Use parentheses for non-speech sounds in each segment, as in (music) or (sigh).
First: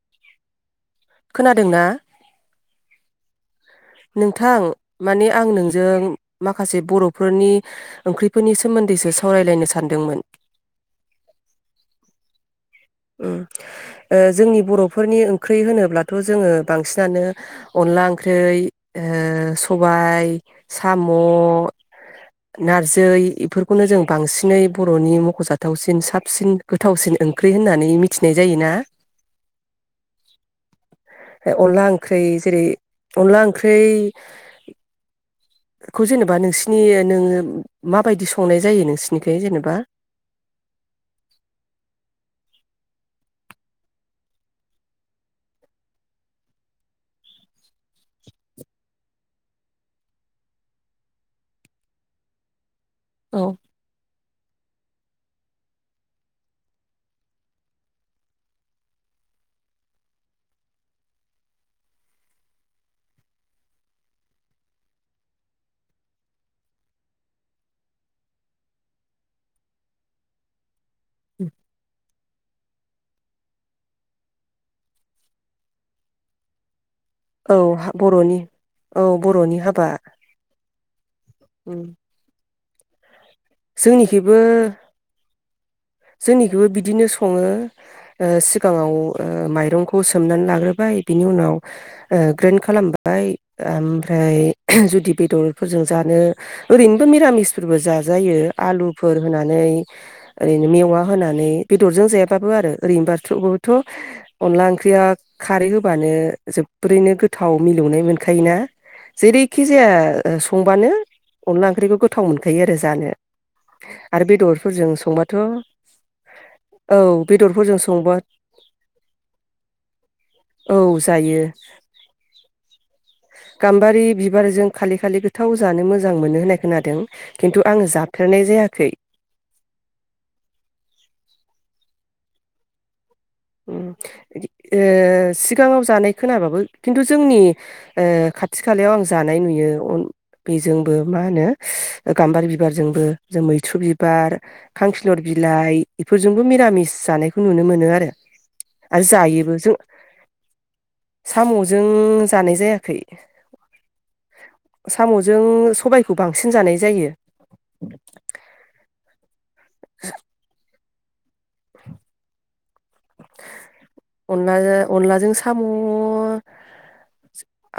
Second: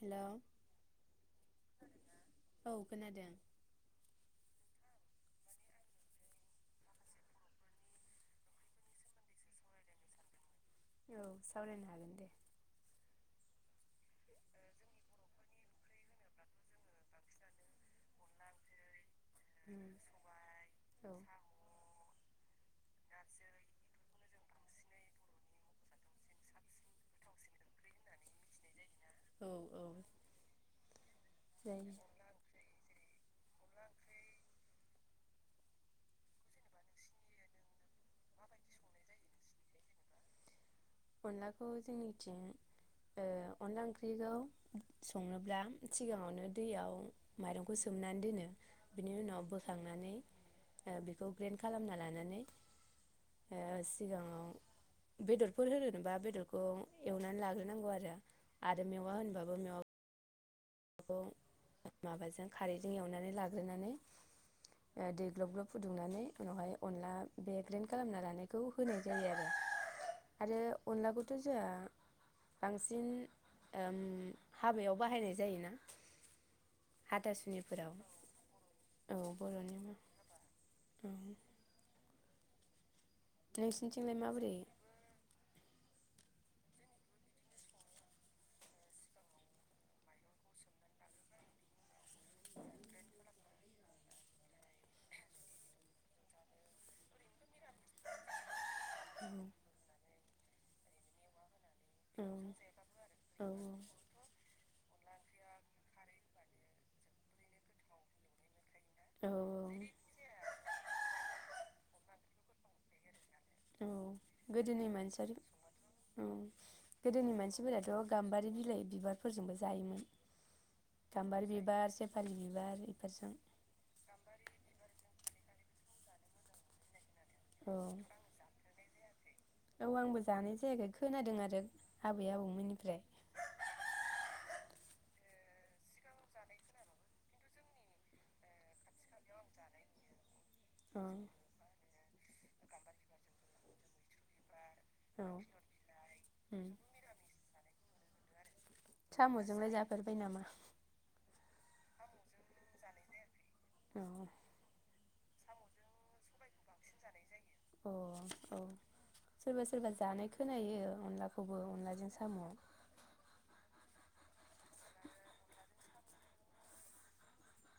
Hello खोनादोंना औ खोनादों। नोंथां माने आं नोंजों माखासे बर'फोरनि ओंख्रिफोरनि सोमोन्दैसो सावरायलायनो सानदोंमोन? औ सावरायनो हागोन दे उम ओ जोंनि बर'फोरनि ओंख्रि होनोब्लाथ' जोङो बांसिनानो अनला ओंख्रियै ओ सबाय साम' औ नारजै इफोरखौनो जों बांसिनै बर'नि मख'जाथावसिन साबसिन गोथावसिन ओंख्रि होननानै मिथिनाय जायोना? औ औ अनला जायो ओंख्रि जेरै अनला ओंख्रै खौ जेनेबा नोंसिनि नोङो मा बायदि संनाय जायो नोंसिनिखै जेनेबा? अनलाखौ जोंनिथिं अनला ओंख्रिखौ संनोब्ला सिगाङावनो दैयाव माइरंखौ सोमनानै दोनो बिनि उनाव बोखांनानै बेखौ ग्रेन्ड खालामना लानानै औ ओ सिगाङाव बेदरफोर होनोबा बेदरखौ एवनानै लाग्रोनांगौ आरो आरो मेवा होनबाबो मेवा माबाजों खारैजों एवनानै लाग्रोनानै दै ग्लब ग्लब फुदुंनानै उनावहाय अनला बे ग्रेन्ड खालामना लानायखौ होनाय जायो आरो अनलाखौथ जोङा बांसिन ओम हाबायाव बाहायनाय जायोना। औ हाथासुनिफोराव बर'नि औ बर'नि हाबा औ नोंसिनिथिंलाय माबोरै जोंनिखौबो बिदिनो सङो ओ सिगाङाव ओ माइरंखौ सोमनानै लाग्रोबाय बिनि उनाव ओ ग्रेन्ड खालामबाय ओमफ्राय जुदि बेदरफोरजों जानो ओरैनोबो मिरामिस फोरबो जाजायो आलुफोर होनानै ओरैनो मेवा होनानै बेदरजों औ जायाबाबो आरो औ ओरैनोबाथबोथ' अनला ओंख्रिया खारै होबानो जोबोरैनो गोथाव मिलौनाय मोनखायोना? औ जेरैखिजाया ओ संबानो अनला ओंख्रिखौ गोथाव मोनखायो आरो जानो। आरो बेदरफोरजों संबा अ गोदोनि बेदरफोरजों मानसिफोराथ' संबा गाम्बारि बिलाइ बिबारफोरजोंबो जायोमोन औ जायो गाम्बारि बिबार, सेफालि बिबार बेफोरजों। गाम्बारि बिबारजों खाले खाले गो थाव जानो मोजां मोनो होननाय खोनादों। खिन्थु औ आङो जाफेरनाय जायाखै औ आंबो जानाय जायाखै खोनादों आरो। आबै आबौमोननिफ्राय। उम इदि ओ सिगाङाव जानाय खोनाबाबो खिन्थु जोंनि ओ खाथि खालायाव आं जानाय नुयो अन बेजोंबो औ मा होनो ओ गाम्बार बिबारजोंबो जों मैथ्रु बि बार खांखिलुर औ बिलाइ इफोरजोंबो उम मिरामिस जानायखौ नुनो मोनो आरो। आरो जायोबो साम'जोंलाय जों जाफेरबाय नामा? साम'जों जानाय जायाखै। औ साम'जों सबायखौ बांसि सिन जानाय जायो। औ औ सोरबा सोरबा जानाय खोनायो। अनलाखौबो अनलाजों साम' अनला अनलाजों साम'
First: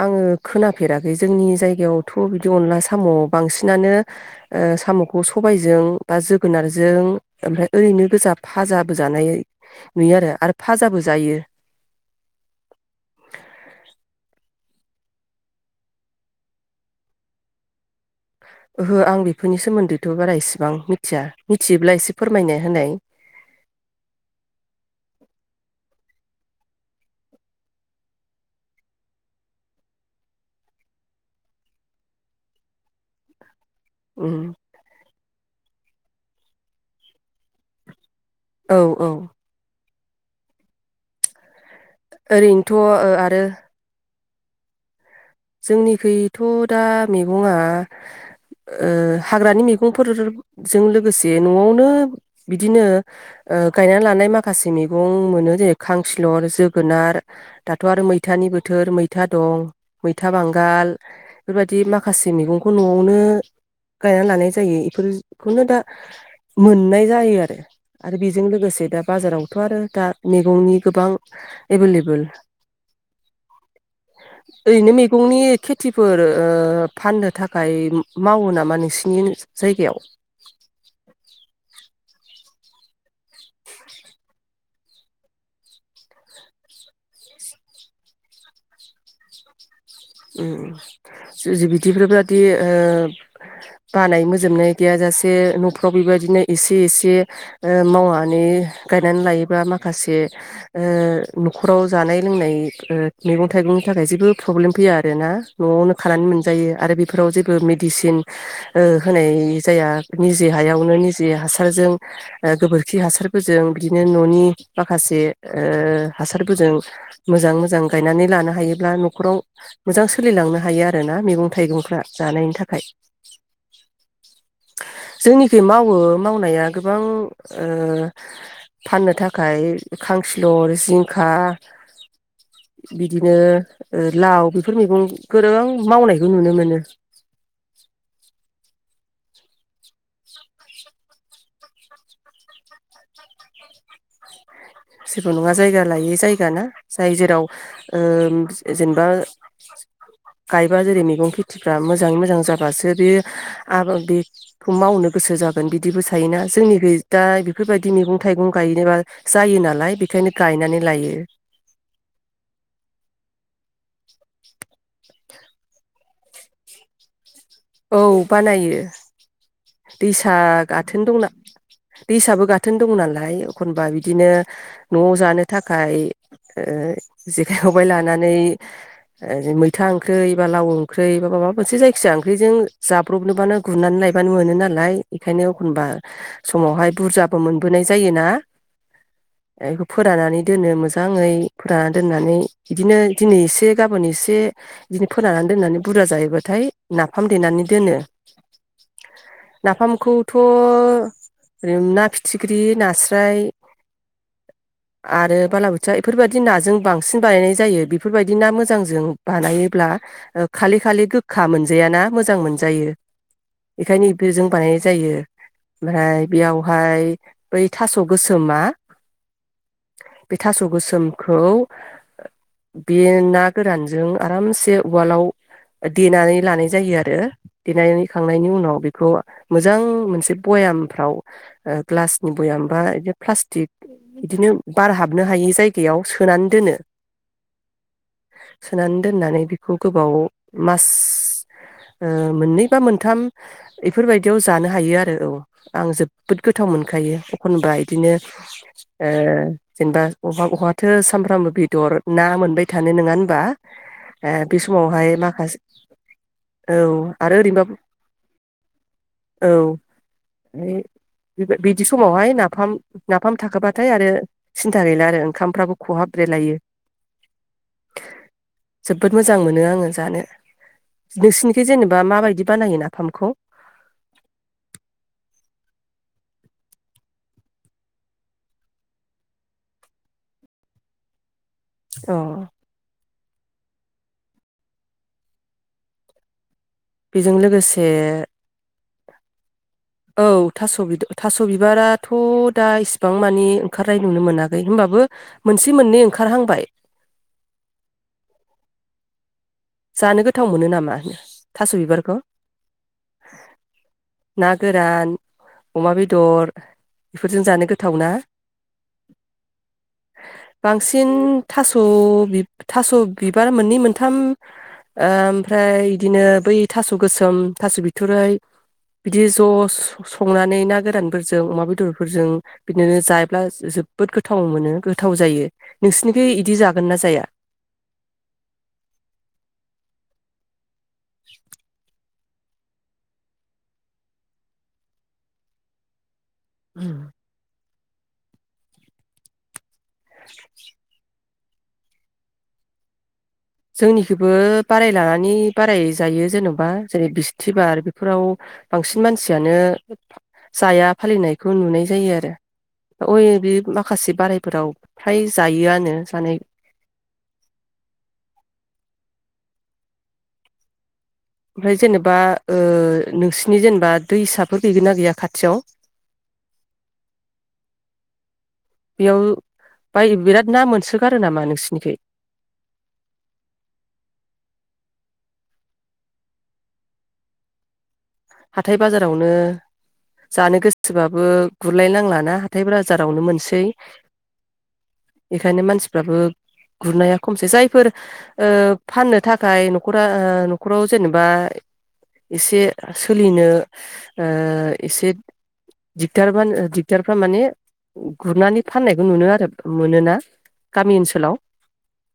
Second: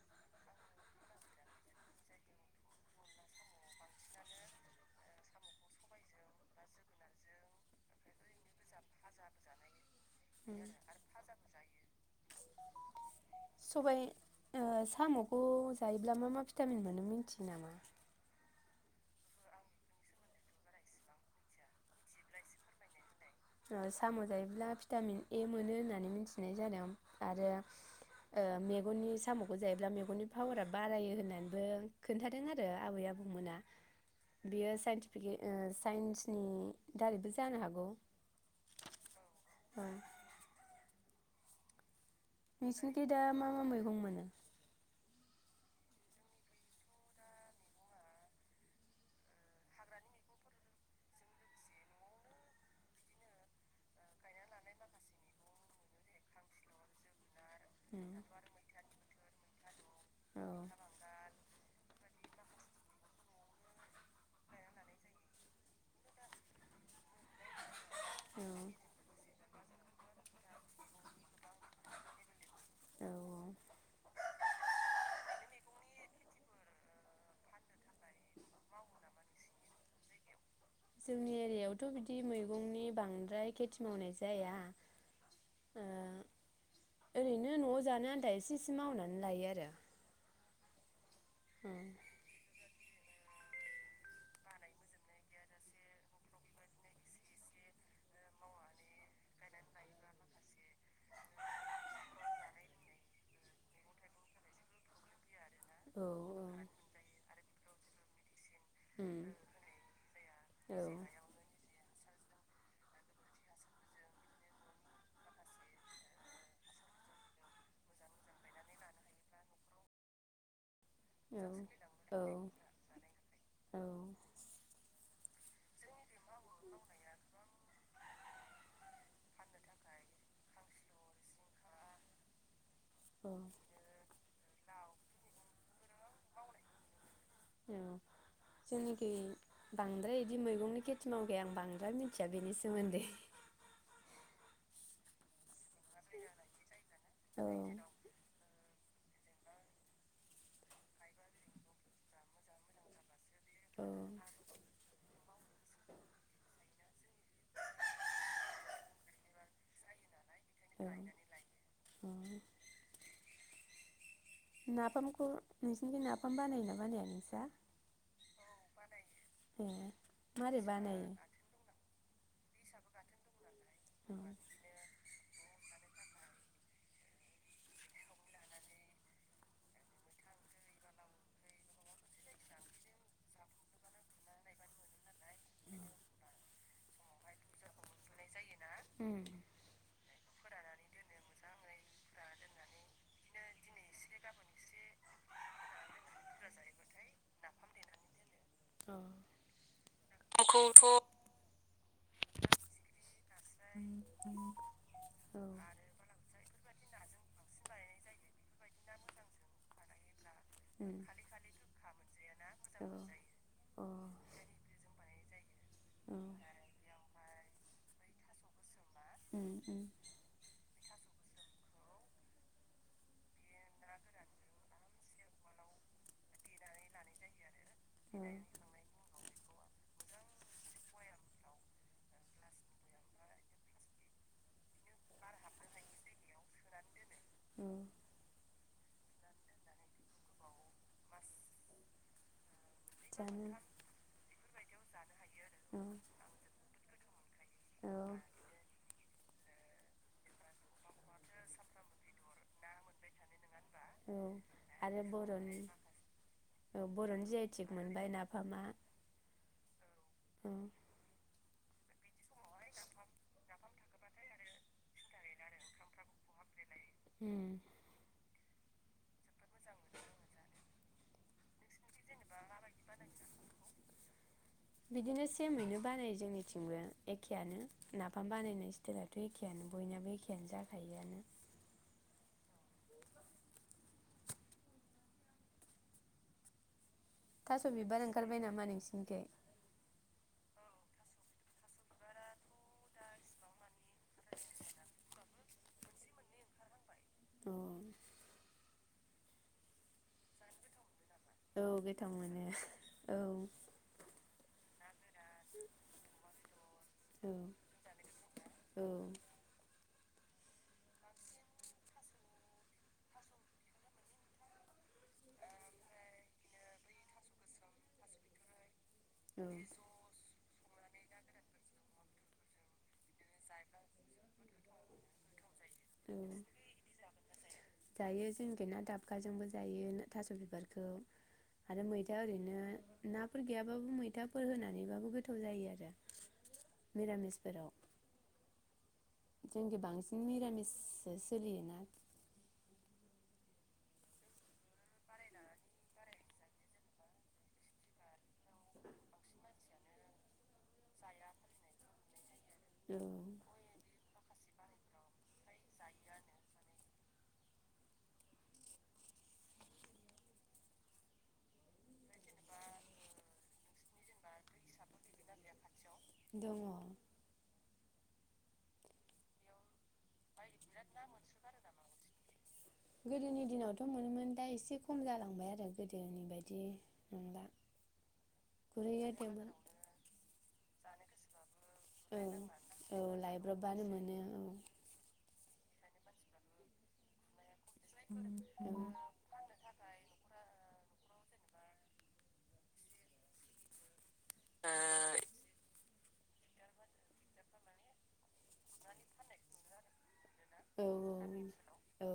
आङो खोनाफेराखै जोंनि जायगायावथ' बिदि अनला साम' बांसिनानो ओ साम'खौ सबायजों बा जोगोनारजों ओमफाय ओरैनो गोजा फा फाजाबो जानायै नुयो आरो आरो उम फाजाबो जायो। सबाय ओ साम'खौ जायोब्ला मा मा भिटामिन मोनो मिनथियो नामा? ओहो आं बेफोरनि सोमोन्दैथ' बारा इसेबां मिथिया मिथियोब्ला एसे फोरमायनो होनाय। ओ साम' जायोब्ला भिटामिन ए मोनो होननानै मिथिनाय जादों आरो ओ मेगननि साम'खौ जायोब्ला मेगननि पावारा बारायो होननानैबो खोन्थादों आरो आबै आबौमोना। उम बियो साइन्टिफिके ओस साइन्सनि दारैबो जानो हागौ। औ औ औ ओरैनोथ' ओ नोंसिनिखि दा आरो मा मा मैगं मोनो? जोंनिखैथ' दा मेगङा ओ हाग्रानि मैगंफोरजों लोगोसे न'आवनो बिदिनो ओ गायनानै लानाय माखासे मैगं मोनो जेरै खांखिलर जोगोनार दाथ' आरो उम मैथानि बोथोर मैथा दं। मैथा औ बांगाल फोरबादि माखासे मेगंखौ न'आवनो गायना लानाय जायो इफोरखौनो दा मोननाय जायो आरो। आरो औ बेजों लोगोसे दा बाजाराव थ' आरो दा मैगंनि गोबां एभेलेबोल औ (inaudible) फुंनि खेथिफोर ओ फाननो थाखाय मावो नामा नोंसिनि जायगायाव? जोंनि एरियाव थ' बिदि मैगंनि बांद्राय खेथि मावनाय जाया ओ ओरैनो न'आव जानो आन्दा एसे इसे मावनानै लायो आरो। उम जुजि बिदिफोरबादि ओ बानाय मोजोबनाय गैयाजासे न'फ्राव बेबायदिनो एसे एसे ओ मावनानै गायनानै लायोबा माखासे ओ न'खराव जानाय लोंनाय ओ मैगं थाइगंनि थाखाय जेबो प्रब्लेम फैया आ रोना न'आवनो औ खानानै औ मोनजायो आरो बेफोराव जेबो मेडिसिन ओ उम होनाय जाया निजे औ हायावनो निजे हासारजों ओ गोबोरखि हासारफोरजों बिदिनो न'नि ओ माखासे हासारफोरजों मोजां मोजां गायनानै लानो हायोब्ला न'खराव मोजां सोलिलांनो हायो आ रो ना मेगं थाइगंफ्रा औ जानायनि थाखाय। जोंनिखै मावो मावनाया गोबां ओ फाननो थाखाय खांखिलर जिंखा औ बिदिनो ओ लाव बि फोर मैगं गोरों मावनायखौ नुनो मोनो। औ जोंनिखै बांद्राय इदि मैगंनि खेथि मावगै आं बांद्राय मिथिया बिनि सोमोन्दै। जेबो नङा जायगा लायै जायगा ना जाय जेराव औ ओम जेनेबा गायबा जेरै मैगं खेथिफा मोजाङै मोजां जाबासो बे औ आबा बे खौ मावनो गोसो जागोन बिदिबो थायोना जोंनिखै दा बेफोरबायदि मैगं थाइगं गायनोबा जायो नाल लाय बेखायनो गायनानै लायो। अ (inaudible) नाफामखौ नोंसिनिखै नाफाम बानायोना बानाया नोंसा? औ बानायो ए दैसा मारै गाथोन बानायो दंना दैसाबो गाथोन दं नालाय एखनबा उम बिदिनो नवाव जानो था खाइ ओ जेखाइ खबबाय लानानै ओ मैथा ओंख्रै बा लाव ओंख्रै बा माबा मोनसे जायखिजाया ओं ख्रिजों जाब्रबनोबानो गुरनानै लायबानो मोनो नालाय बेखायनो एखनबा समावहाय बुरजाबो मोनबोनाय जायोना बेखौ फोरानानानै दोनो मोजाङै फोराननानै दोननानै इदिनो दिनै एसे गाबोन एसे इदिनो फोरानानानै दोननानै बुरजा जायोबाथाय नाफाम देनानै दोनो। औ नाफामखौथ' ओरैनो‌ ना फिथिख्रि नारस स्राय आरो उम औ बालाबोथिया इफोरबादि नाजों बांसिन बानायनाय जायो बेफोरबायदि ना मोजांजों बानायोब्ला ओ खालि खालि गोखा मोन याना मोजां अ मोनजायो एखायनो इफेजों बानायनाय जायो। यो। औ ओमहाय बियावहाय बै थास' गोसोमा उम उम सोमखौ बे ना‌ गोरानजों आरामसे उवालआव ओ देनानै लानाय जायो आरो देनानै औ खांनायनि उनाव बेखौ मोजां मोनसे बयामफ्राव ओ ग्लासनि भयाम बा बिदि प्लास्टिक बिदिनो बार हाबनो हायि जायगायाव सोनानै दोनो। औ (inaudible) सोनानै दोननानै बेखौ गोबाव मास ओ मोननै बा मोनथाम जानो एफोरबायदियाव जानो हायो आरो औ आं जोबोद गोथाव मोनखायो एखनबा औ इदिनो ओ जेनेबा अहा अहाथो सामफ्रामबो बेदर ना मोनबाय थानो नङा होनबा? औ आ बे आरो समावहाय माखास बर'नि औ बर'नि जि आइ टेग मोनबाय नाफामा औ औ। बिदि समावहाय नाफाम नाफाम थाखाबा थाय आरो सिन्था गैला आरो ओंखामफ्राबो खहाब ब्रेलायो। उम जोबोद मोजां मोनो आङो जानो। नोंसिनिखै जेनेबा माबायदि बानायो नाफामखौ? बिदिनो सेमैनो बानायो जोंनिथिंबो एखेयानो नाफाम बानायनाय स्टेलाथ' एखेयानो बयनाबो एखेयानो जाखायोआनो। अ बेजों थास' लोगोसे बिबार ओंखारबाय नामा नोंसिनिखै? औ थास' बिद थास' बिबाराथ' दा इसिबां मानि ओंखारनाय नुनो मोनाखै होनबाबो मोनसे मोननै ओंखारहांबाय। औ जानो गोथाव मोनो नामा? औ थास' गोथाव बिबारखौ मोनो औ नागोरान अमा बेदर बेफोरजों जानो औ गोथाव ना बांसिन थास' थास' बिबार मोननै मोनथाम ओमफ्राय बिदिनो बै थास' गोसोम थास' बिथुरै बिदि औ ज' संनानै औ ना गोरानफोरजों अमा बेदरफोरजों बिदिनो (unintelligible) जोबोद गोथाव मोनो गोथाव जायो औ नोंसिनिखै बिदि जागोन ना जाया? जायो जोंनिखै ना दाबखाजोंबो जायो थास' बिबारखौ आरो मैथा ओरैनो नाफोर गैयाबाबो मैथाफोर होनानैबाबो गोथाव जायो आरो मिरामिसफोराव जोंखै बांसिन निरामिस सलियोना जोंनिखैबो बाराय लानानै बाराय जायो जेन'बा जेरै बिस्थिबार बेफोराव बांसिन मानसियानो जाया फालिनायखौ नुनाय जायो आरो औ अय बे माखासे बाराय फोराव फ्राय जायोआनो जानाय ओमफ्राय जेनेबा नोंसिनि जेनेबा दैसाफोर गैगोना गैया खाथियाव दङ बेयाव बाय बिराद ना मोनसोगारो नामा नोंसिनिखै थांबाय आरो गोदोनि बायदि नंला हाथाय गुरहैयो बाजारावनो थेवबो जानो गोसो (unintelligible) गुरलाय औ नांलाना हाथाय औ बाजारावनो मोनसै लायब्रबबानो मोनो बेखायनो मानसिफ्राबो गुरनाया खमसै जायो फोर औ फाननो थाखाय न'खरा नखराव जेनेबा एसे सोलिनो ओ एसे दिगदारमोन दिगदारफ्रा माने गुरनानै फाननायखौ नुनो आरो मोनोना औ गामि ओनसोलाव -औ - औ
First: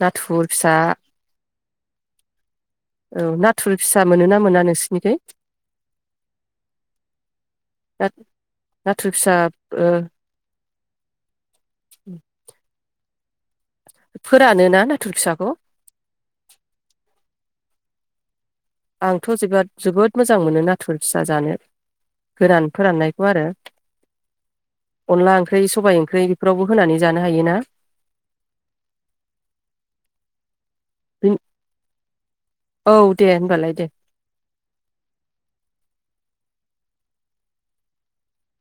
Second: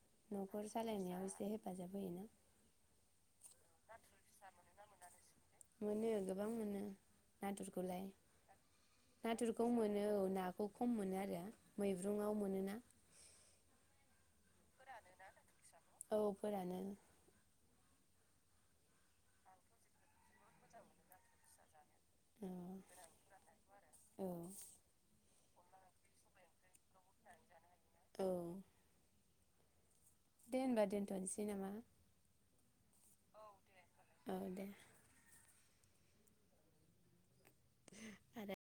नाथुर न'खर फिसा सालायनायाव एसे हेब हेफाजाब होयोना नाथुर फिसा मोनो ना मोना नोंसोरनिथिं? मोनो गोबां मोनो नाथुरखौलाय नाथुर फिसा नाथुरखौ ओ मोनो औ नाखौ खम मोनो आरो मैब्रुङाव मोनोना? फोरानोना नाथुर फिसाखौ औ फोरानो आंथ' जेब्ला जोबोद मोजां मोनो नाथुर फिसा जानो औ गोरान फोराननायखौ आरो औ अनला ओंख्रि ओंख्रि सबाइ ओंख्रि बेफोरावबो होनानै जानो हायो ना? औ दे होनबा दोनथ'नोसै नामा औ दे होनबालाय दे औ दे आरो